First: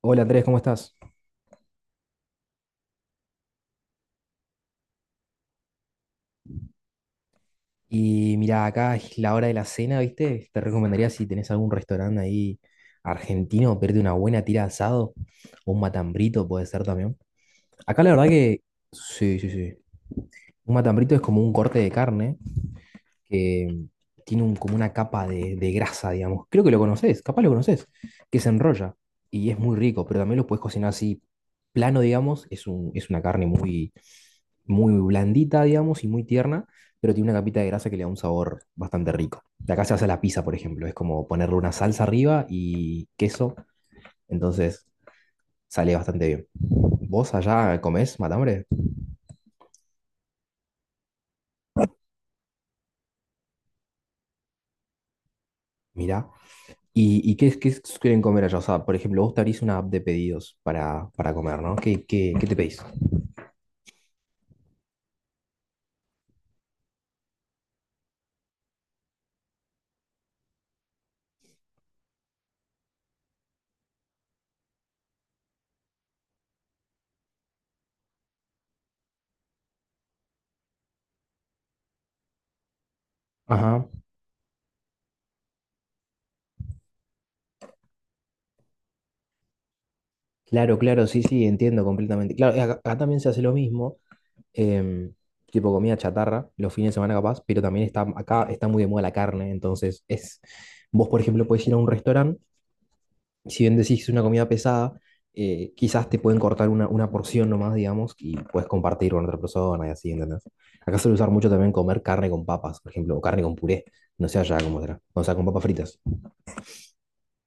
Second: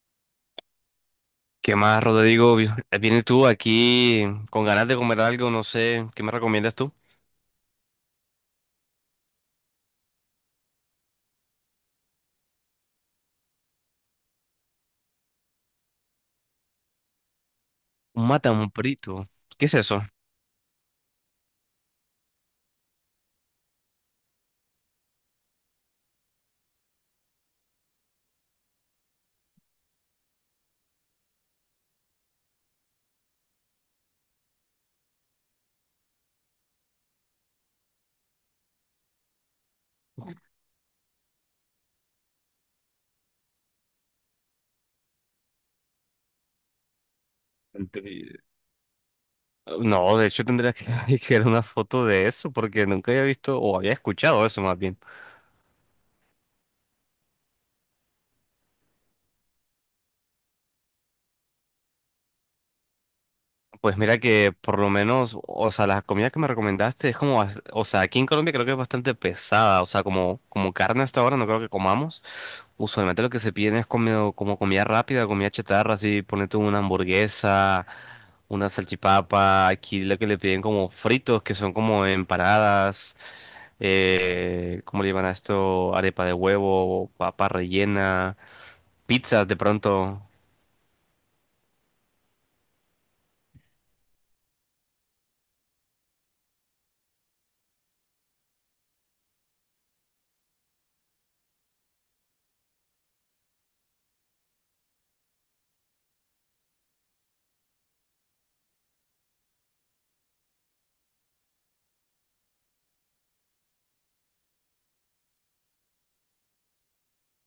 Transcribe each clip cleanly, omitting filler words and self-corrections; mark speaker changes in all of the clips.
Speaker 1: Hola Andrés, ¿cómo estás?
Speaker 2: ¿Qué más, Rodrigo? Vienes tú aquí con ganas de comer algo, no sé, ¿qué me recomiendas tú?
Speaker 1: Y mira, acá es la hora de la cena, ¿viste? Te recomendaría, si tenés algún restaurante ahí argentino, pedirte una buena tira de asado o un matambrito puede ser también. Acá la
Speaker 2: Un
Speaker 1: verdad que
Speaker 2: matambrito.
Speaker 1: sí, sí,
Speaker 2: ¿Qué
Speaker 1: sí.
Speaker 2: es eso?
Speaker 1: Un matambrito es como un corte de carne que tiene un- como una capa de grasa, digamos. Creo que lo conoces, capaz lo conoces, que se enrolla y es muy rico, pero también lo puedes cocinar así plano, digamos. Es un, es una carne muy, muy blandita, digamos, y muy tierna, pero tiene una capita de grasa que le da un sabor bastante rico. De acá se hace la pizza, por ejemplo, es como ponerle una salsa arriba y queso, entonces sale bastante bien. ¿Vos allá comés
Speaker 2: Entri-
Speaker 1: matambre?
Speaker 2: No, de hecho tendría que que ver una foto de eso porque nunca había visto o había escuchado eso más bien.
Speaker 1: Mirá. Y qué, es- qué suelen comer allá? O sea, por ejemplo, vos te abrís una app de pedidos para comer, ¿no? ¿Qué, qué, qué te pedís?
Speaker 2: Pues mira que por lo menos, o sea, la comida que me recomendaste es como, o sea, aquí en Colombia creo que es bastante pesada, o sea, como carne hasta ahora no creo que comamos. Usualmente lo que se piden es como comida rápida, comida chatarra, así, ponete una hamburguesa, una salchipapa, aquí lo que le piden como fritos, que son como empanadas,
Speaker 1: Ajá.
Speaker 2: ¿cómo le llaman a esto? Arepa de huevo, papa rellena, pizzas de pronto.
Speaker 1: Claro, claro, sí, sí, entiendo completamente. Claro, acá, acá también se hace lo mismo, em, tipo comida chatarra, los fines de semana capaz, pero también está, acá está muy de moda la carne, entonces es, vos por ejemplo podés ir a un restaurante, si bien decís que es una comida pesada, quizás te pueden cortar una porción nomás, digamos, y puedes compartir con otra persona y así, ¿entendés? Acá suele usar mucho también comer carne con papas, por ejemplo, o carne con puré, no sé allá cómo será, o sea, con papas fritas.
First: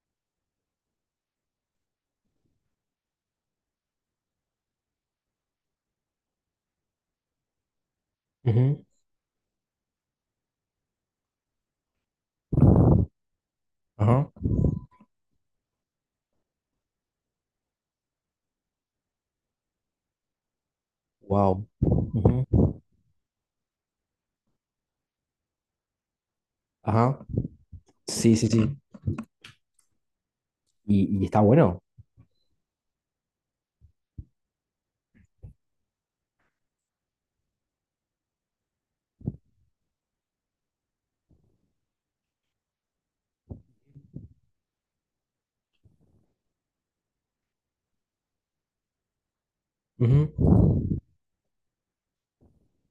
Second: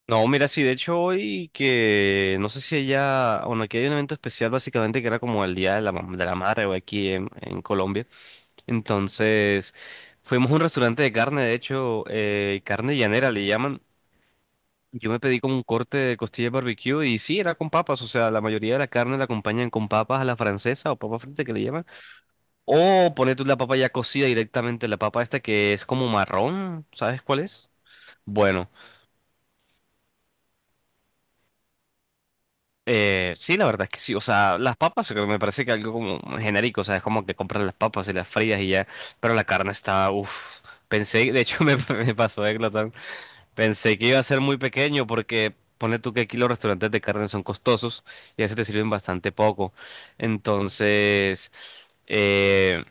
Speaker 2: No, mira, sí, de hecho hoy que no sé si ella, bueno, aquí hay un evento especial básicamente que era como el Día de la, de la Madre o aquí en Colombia.
Speaker 1: Ujú.
Speaker 2: Entonces, fuimos a un restaurante de carne, de hecho, carne llanera le llaman.
Speaker 1: Ajá.
Speaker 2: Yo me pedí como un corte de costilla de barbecue y sí, era con papas, o sea, la mayoría de la carne la acompañan con papas a la francesa o papa frita que le
Speaker 1: Wow.
Speaker 2: llaman.
Speaker 1: Ujú.
Speaker 2: O poner tú la papa ya cocida directamente, la papa esta que es como marrón,
Speaker 1: Ajá.
Speaker 2: ¿sabes cuál es?
Speaker 1: Sí, sí,
Speaker 2: Bueno.
Speaker 1: sí. Y está bueno.
Speaker 2: Sí, la verdad es que sí. O sea, las papas creo que me parece que algo como genérico. O sea, es como que compras las papas y las frías y ya. Pero la carne está, uff. Pensé, de hecho me pasó de glotón. Pensé que iba a ser muy pequeño porque pone tú que aquí los restaurantes de carne son costosos y a veces te sirven bastante poco.
Speaker 1: Ujú.
Speaker 2: Entonces, eh,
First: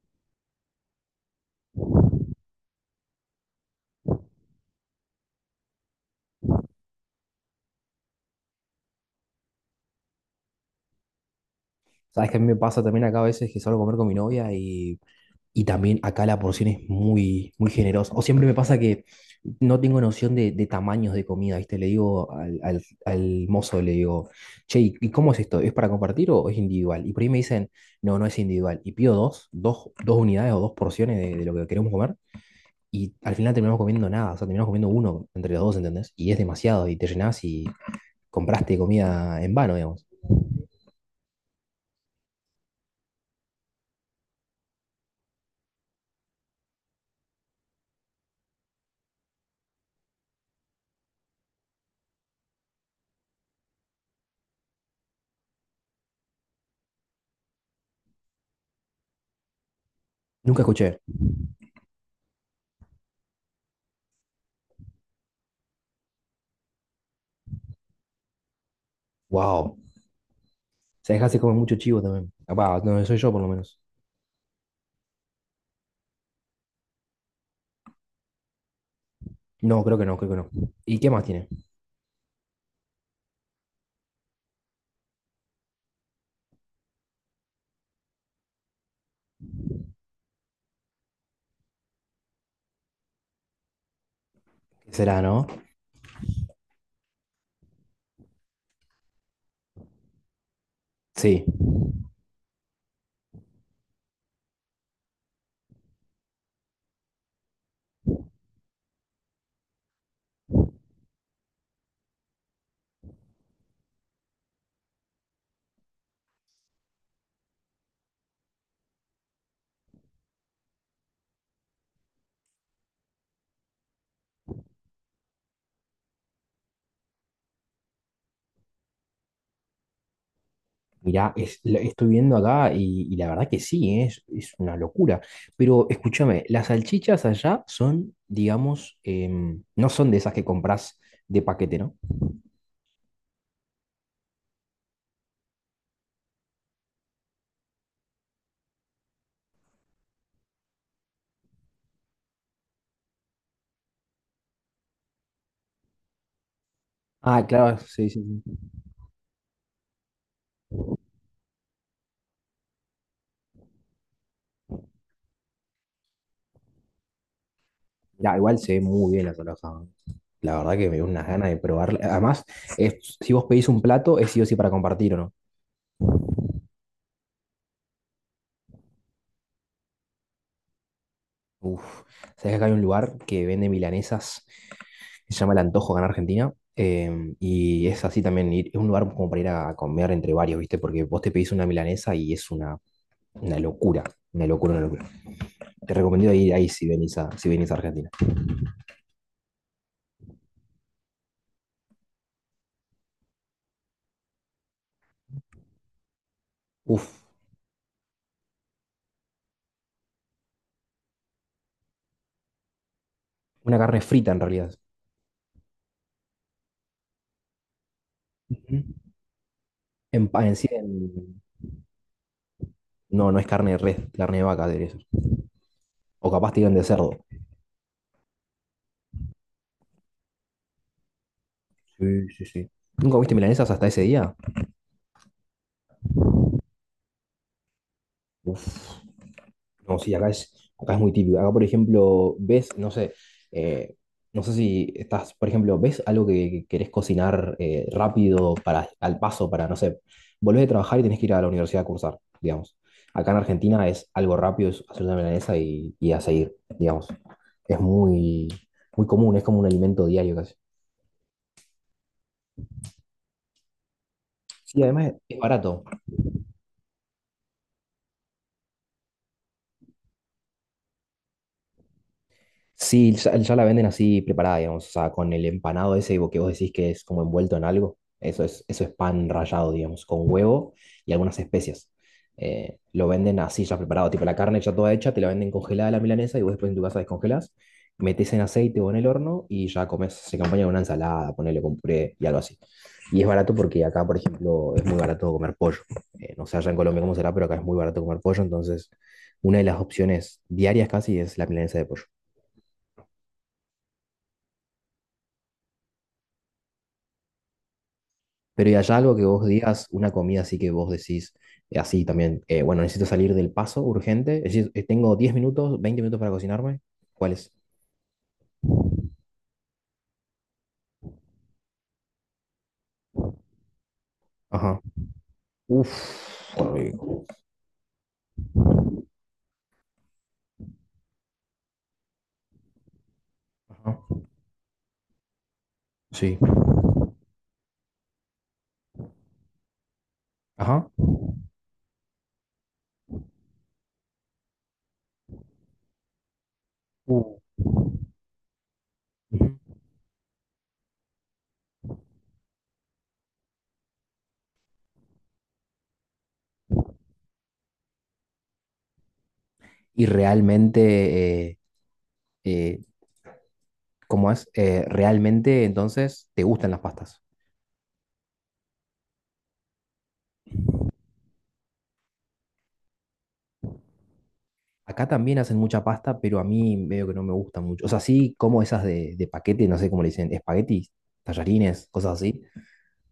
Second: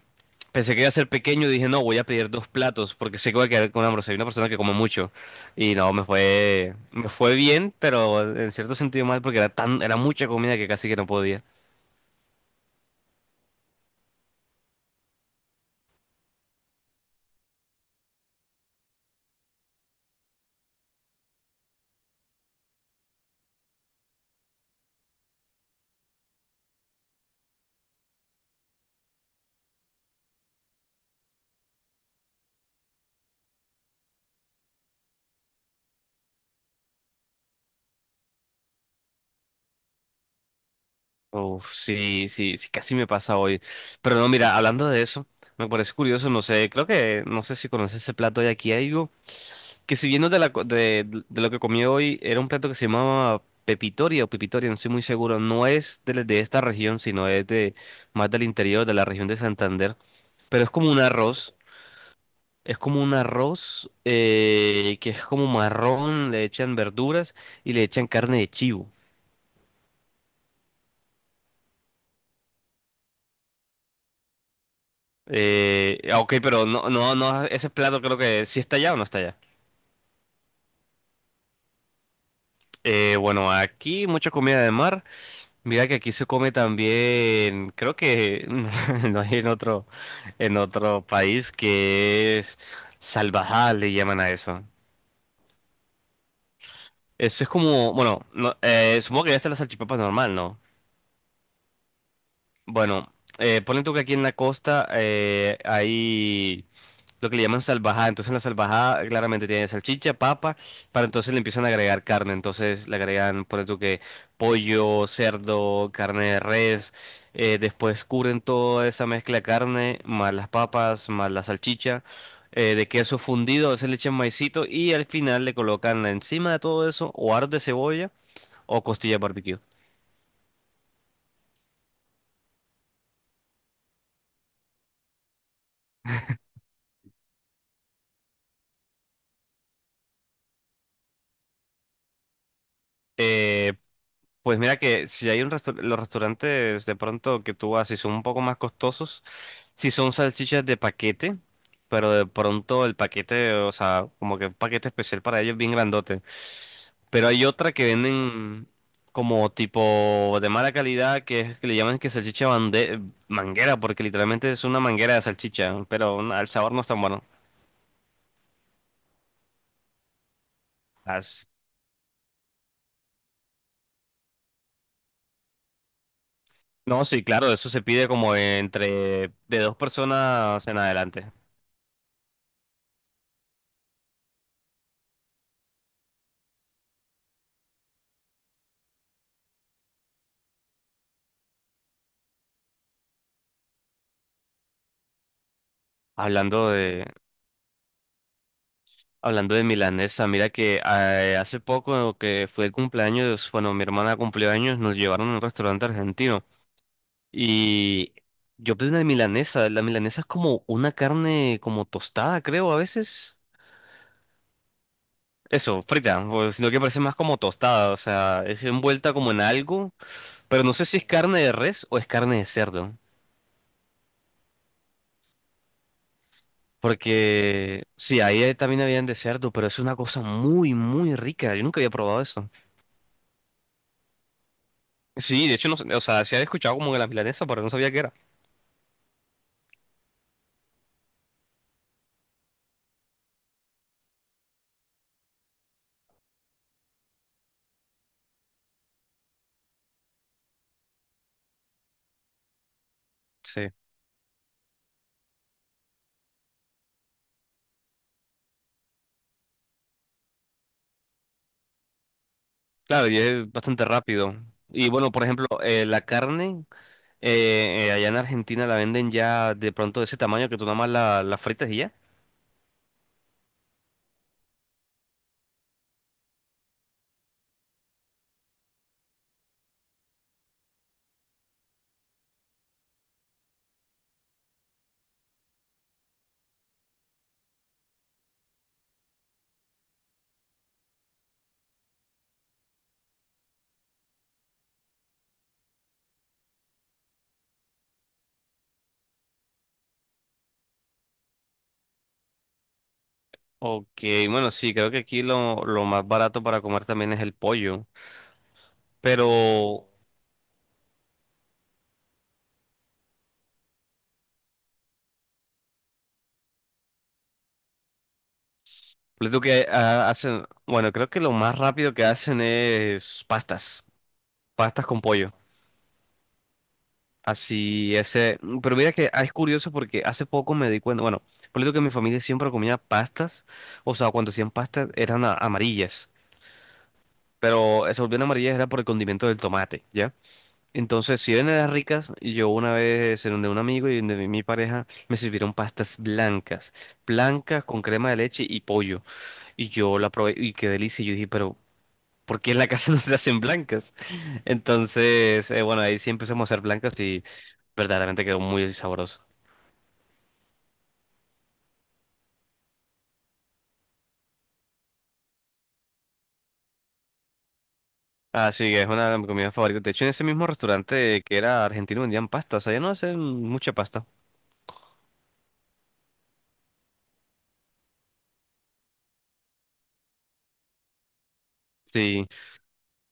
Speaker 2: pensé que iba a ser pequeño y dije, no, voy a pedir dos platos porque sé que voy a quedar con hambre. Soy una persona que come mucho. Y no, me fue bien, pero en cierto sentido mal porque era tan, era mucha comida que casi que no podía.
Speaker 1: Sabes que a mí me pasa también acá a veces que salgo a comer con mi novia. Y también acá la porción es muy, muy generosa. O siempre me pasa que no tengo noción de tamaños de comida, ¿viste? Le digo al, al- al mozo, le digo, che, y cómo es esto? ¿Es para compartir o es individual? Y por ahí me dicen, no, no es individual. Y pido dos, dos, dos unidades o dos porciones de lo que queremos comer. Y al final terminamos comiendo nada, o sea, terminamos comiendo uno entre los dos, ¿entendés? Y es demasiado, y te llenás y compraste comida en vano, digamos.
Speaker 2: Uf, sí, sí, sí, casi me pasa hoy. Pero no, mira, hablando de eso, me parece curioso, no sé, creo que, no sé si conoces ese plato de aquí, hay algo que si viendo de, la, co- de lo que comí hoy, era un plato que se llamaba pepitoria o pepitoria, no estoy muy seguro, no es de esta región, sino es de más del interior, de la región de Santander,
Speaker 1: Nunca
Speaker 2: pero es como un
Speaker 1: escuché.
Speaker 2: arroz. Es como un arroz que es como marrón, le echan verduras y le echan carne de chivo.
Speaker 1: Wow. O sea, dejás de comer mucho chivo también. Capaz, no soy yo por lo menos.
Speaker 2: Ok, pero no, no, no, ese plato creo que sí está allá o no está allá.
Speaker 1: No, creo que no, creo que no. ¿Y qué más tiene?
Speaker 2: Bueno, aquí mucha comida de mar. Mira que aquí se come también, creo que no hay en en otro país que es salvajal. Le llaman a eso.
Speaker 1: ¿Qué será, no?
Speaker 2: Eso es como, bueno, no, supongo que ya está la salchipapa normal, ¿no?
Speaker 1: Sí.
Speaker 2: Bueno, ponle tú que aquí en la costa hay lo que le llaman salvajada. Entonces la salvajada claramente tiene salchicha, papa, para entonces le empiezan a agregar carne. Entonces le agregan, ponle tú que pollo, cerdo, carne de res. Después cubren toda esa mezcla de carne, más las papas, más la salchicha, de queso fundido. A veces le echan maicito y al final le colocan encima de todo eso o aros de cebolla o costillas barbecue.
Speaker 1: Mirá, es- la- estoy viendo acá y la verdad que sí, ¿eh? Es una locura. Pero escúchame, las salchichas allá son, digamos, no son de esas que compras de paquete, ¿no?
Speaker 2: Eh, Pues mira que si hay un los restaurantes de pronto que tú vas, si son un poco más costosos, si son salchichas de paquete, pero de pronto el paquete, o sea, como que un paquete especial para ellos bien grandote. Pero
Speaker 1: Ah,
Speaker 2: hay otra
Speaker 1: claro,
Speaker 2: que
Speaker 1: sí, sí, sí.
Speaker 2: venden como tipo de mala calidad que, que le llaman que salchicha manguera, porque literalmente es una manguera de salchicha, pero al sabor no es tan bueno.
Speaker 1: Mirá, igual se ve muy bien la salsa. La verdad que me dio unas
Speaker 2: Las-
Speaker 1: ganas de probarla. Además, es- si vos pedís un plato, es sí o sí para compartir, ¿o no?
Speaker 2: No, sí, claro, eso se pide como entre de dos personas en adelante.
Speaker 1: Uf, sabes que acá hay un lugar que vende milanesas que se llama El Antojo acá en Argentina. Y es así también, ir- es un lugar como para ir a comer entre varios, ¿viste? Porque vos te pedís una milanesa y es una locura, una locura, una locura. Te recomiendo ir ahí
Speaker 2: Hablando
Speaker 1: si
Speaker 2: de,
Speaker 1: venís a, si venís a Argentina.
Speaker 2: Hablando de milanesa, mira que hace poco que fue el cumpleaños, bueno, mi hermana cumplió años, nos llevaron a un restaurante argentino
Speaker 1: Uf,
Speaker 2: y yo pedí una milanesa. La milanesa es como una carne como tostada, creo, a veces.
Speaker 1: una carne frita en realidad.
Speaker 2: Eso, frita, o sino que parece más como tostada, o sea, es
Speaker 1: Ujú.
Speaker 2: envuelta como en algo,
Speaker 1: En, pa- en
Speaker 2: pero
Speaker 1: sí,
Speaker 2: no sé si es
Speaker 1: en-
Speaker 2: carne de res o es carne de cerdo.
Speaker 1: no, no es carne de res, carne de vaca, de eso. O capaz te de cerdo.
Speaker 2: Porque sí, ahí también habían de cerdo, pero es una cosa muy, muy rica. Yo nunca había probado
Speaker 1: Sí, sí,
Speaker 2: eso.
Speaker 1: sí. ¿Nunca viste milanesas hasta ese día?
Speaker 2: Sí, de hecho, no, sé, o sea, se había escuchado como que la milanesa, pero no sabía qué era.
Speaker 1: Uf. No, sí, acá es muy típico. Acá, por ejemplo, ves, no sé, eh, no sé si estás, por ejemplo, ves algo que querés cocinar, rápido, para, al paso, para, no sé, volvés de trabajar y tenés que ir a la universidad a cursar, digamos. Acá en
Speaker 2: Sí,
Speaker 1: Argentina es algo rápido, es hacer una milanesa y a seguir, digamos. Es muy, muy común, es como un alimento diario casi.
Speaker 2: claro, y es bastante rápido.
Speaker 1: Sí,
Speaker 2: Y
Speaker 1: además
Speaker 2: bueno, por
Speaker 1: es
Speaker 2: ejemplo,
Speaker 1: barato.
Speaker 2: allá en Argentina la venden ya de pronto de ese tamaño que tú nada más la fritas y ya.
Speaker 1: Sí, ya, ya la venden así preparada, digamos, o sea, con el empanado ese que vos decís que es como envuelto en algo. Eso es pan rallado, digamos, con huevo y algunas especias. Lo venden así ya preparado, tipo la carne ya toda hecha, te la venden congelada la milanesa y vos después en tu casa descongelás, metés en aceite o en el horno y ya comes, se acompaña con una ensalada, ponele con puré y algo así. Y es barato porque acá, por ejemplo, es muy barato comer pollo. No sé allá en Colombia cómo será, pero acá es muy barato comer pollo, entonces una de las opciones diarias casi es la milanesa de pollo.
Speaker 2: Ok, bueno, sí, creo que aquí lo más barato para comer también es el pollo.
Speaker 1: Pero ¿y allá algo que vos digas,
Speaker 2: Pero,
Speaker 1: una comida así que vos decís, así también, bueno, necesito salir del paso urgente, es decir, tengo 10 minutos, 20 minutos para cocinarme? ¿Cuál es?
Speaker 2: les digo que ah, hacen, bueno, creo que lo más rápido que hacen es pastas,
Speaker 1: Ajá.
Speaker 2: pastas con pollo.
Speaker 1: Uf, qué rico.
Speaker 2: Así, ese. Pero mira que ah, es curioso porque hace poco me di cuenta. Bueno, por lo que mi familia siempre comía pastas. O
Speaker 1: Ajá.
Speaker 2: sea, cuando hacían pastas eran amarillas.
Speaker 1: Sí.
Speaker 2: Pero se volvían amarillas era por el condimento del tomate, ¿ya?
Speaker 1: Ajá.
Speaker 2: Entonces, si bien eran ricas, yo una vez en donde un amigo y donde mi pareja me sirvieron pastas blancas.
Speaker 1: Uh,
Speaker 2: Blancas con crema de leche y pollo.
Speaker 1: ujú.
Speaker 2: Y yo la probé y qué delicia. Y yo dije, pero porque en la casa no se hacen blancas. Entonces, bueno, ahí sí empezamos a hacer blancas y verdaderamente quedó muy sabroso.
Speaker 1: Y realmente, eh, ¿cómo es? Realmente, entonces, te gustan las pastas.
Speaker 2: Así que es una de mis comidas favoritas. De hecho, en ese mismo restaurante que era argentino vendían pastas. Allá no hacen mucha pasta.
Speaker 1: Acá también hacen mucha pasta, pero a mí medio que no me gusta mucho. O sea, sí como esas de paquete, no sé cómo le dicen, espaguetis, tallarines, cosas
Speaker 2: Sí.
Speaker 1: así.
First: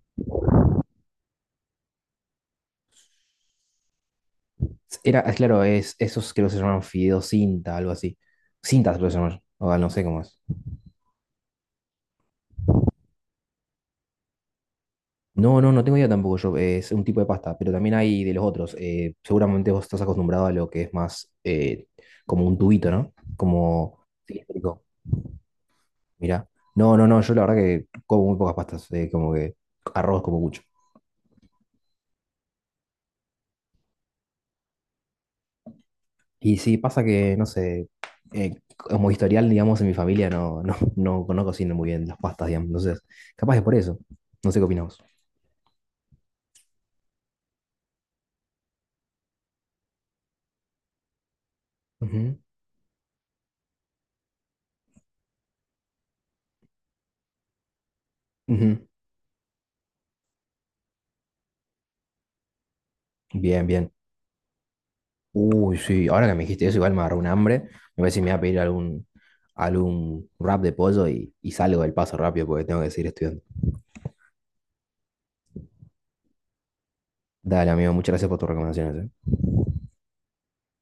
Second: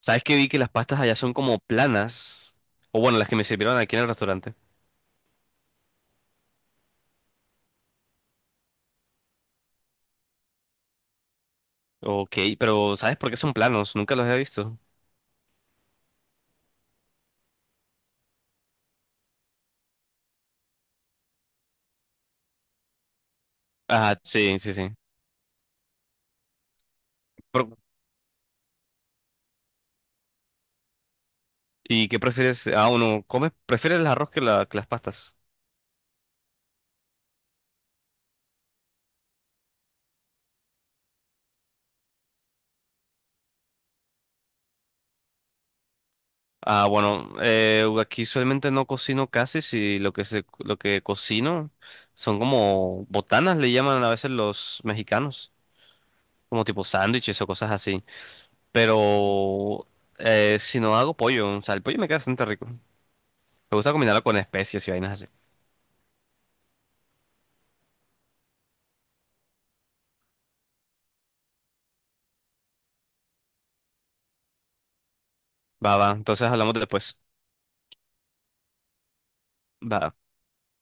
Speaker 2: ¿Sabes que vi que las pastas allá son como planas? O bueno, las que me sirvieron aquí en el restaurante.
Speaker 1: Era, ah, claro, es, esos creo que se llaman fideos cinta, algo así. Cintas se llaman o ah, no sé cómo es.
Speaker 2: Ok, pero ¿sabes por qué son planos? Nunca los había visto.
Speaker 1: No, no, no tengo idea tampoco yo, es un tipo de pasta, pero también hay de los otros. Seguramente vos estás acostumbrado a lo que es más, como un tubito, ¿no? Como
Speaker 2: Ah, sí, sí,
Speaker 1: cilíndrico,
Speaker 2: sí.
Speaker 1: mira. No, no, no, yo la verdad
Speaker 2: Pero
Speaker 1: que como muy pocas pastas, como que arroz como mucho.
Speaker 2: ¿y qué prefieres? Ah, uno come, prefieres el arroz que las pastas.
Speaker 1: Y sí, pasa que, no sé, como historial, digamos, en mi familia no, no cocino muy bien las pastas, digamos. Entonces, capaz es por eso. No sé qué opinamos.
Speaker 2: Ah, bueno, aquí usualmente no cocino casi, si lo que se, lo que cocino son como botanas, le llaman a veces los mexicanos, como tipo sándwiches o cosas así.
Speaker 1: Ujú.
Speaker 2: Pero si no hago pollo, o sea, el pollo me queda bastante rico. Me
Speaker 1: Bien, bien.
Speaker 2: gusta combinarlo con especias y vainas así.
Speaker 1: Uy, sí, ahora que me dijiste eso, igual me agarró un hambre. Me voy a pedir algún, algún wrap de pollo y salgo del paso rápido porque tengo que seguir estudiando.
Speaker 2: Va, va, entonces hablamos después.
Speaker 1: Dale, amigo, muchas gracias por tus recomendaciones. Eh.
Speaker 2: Va.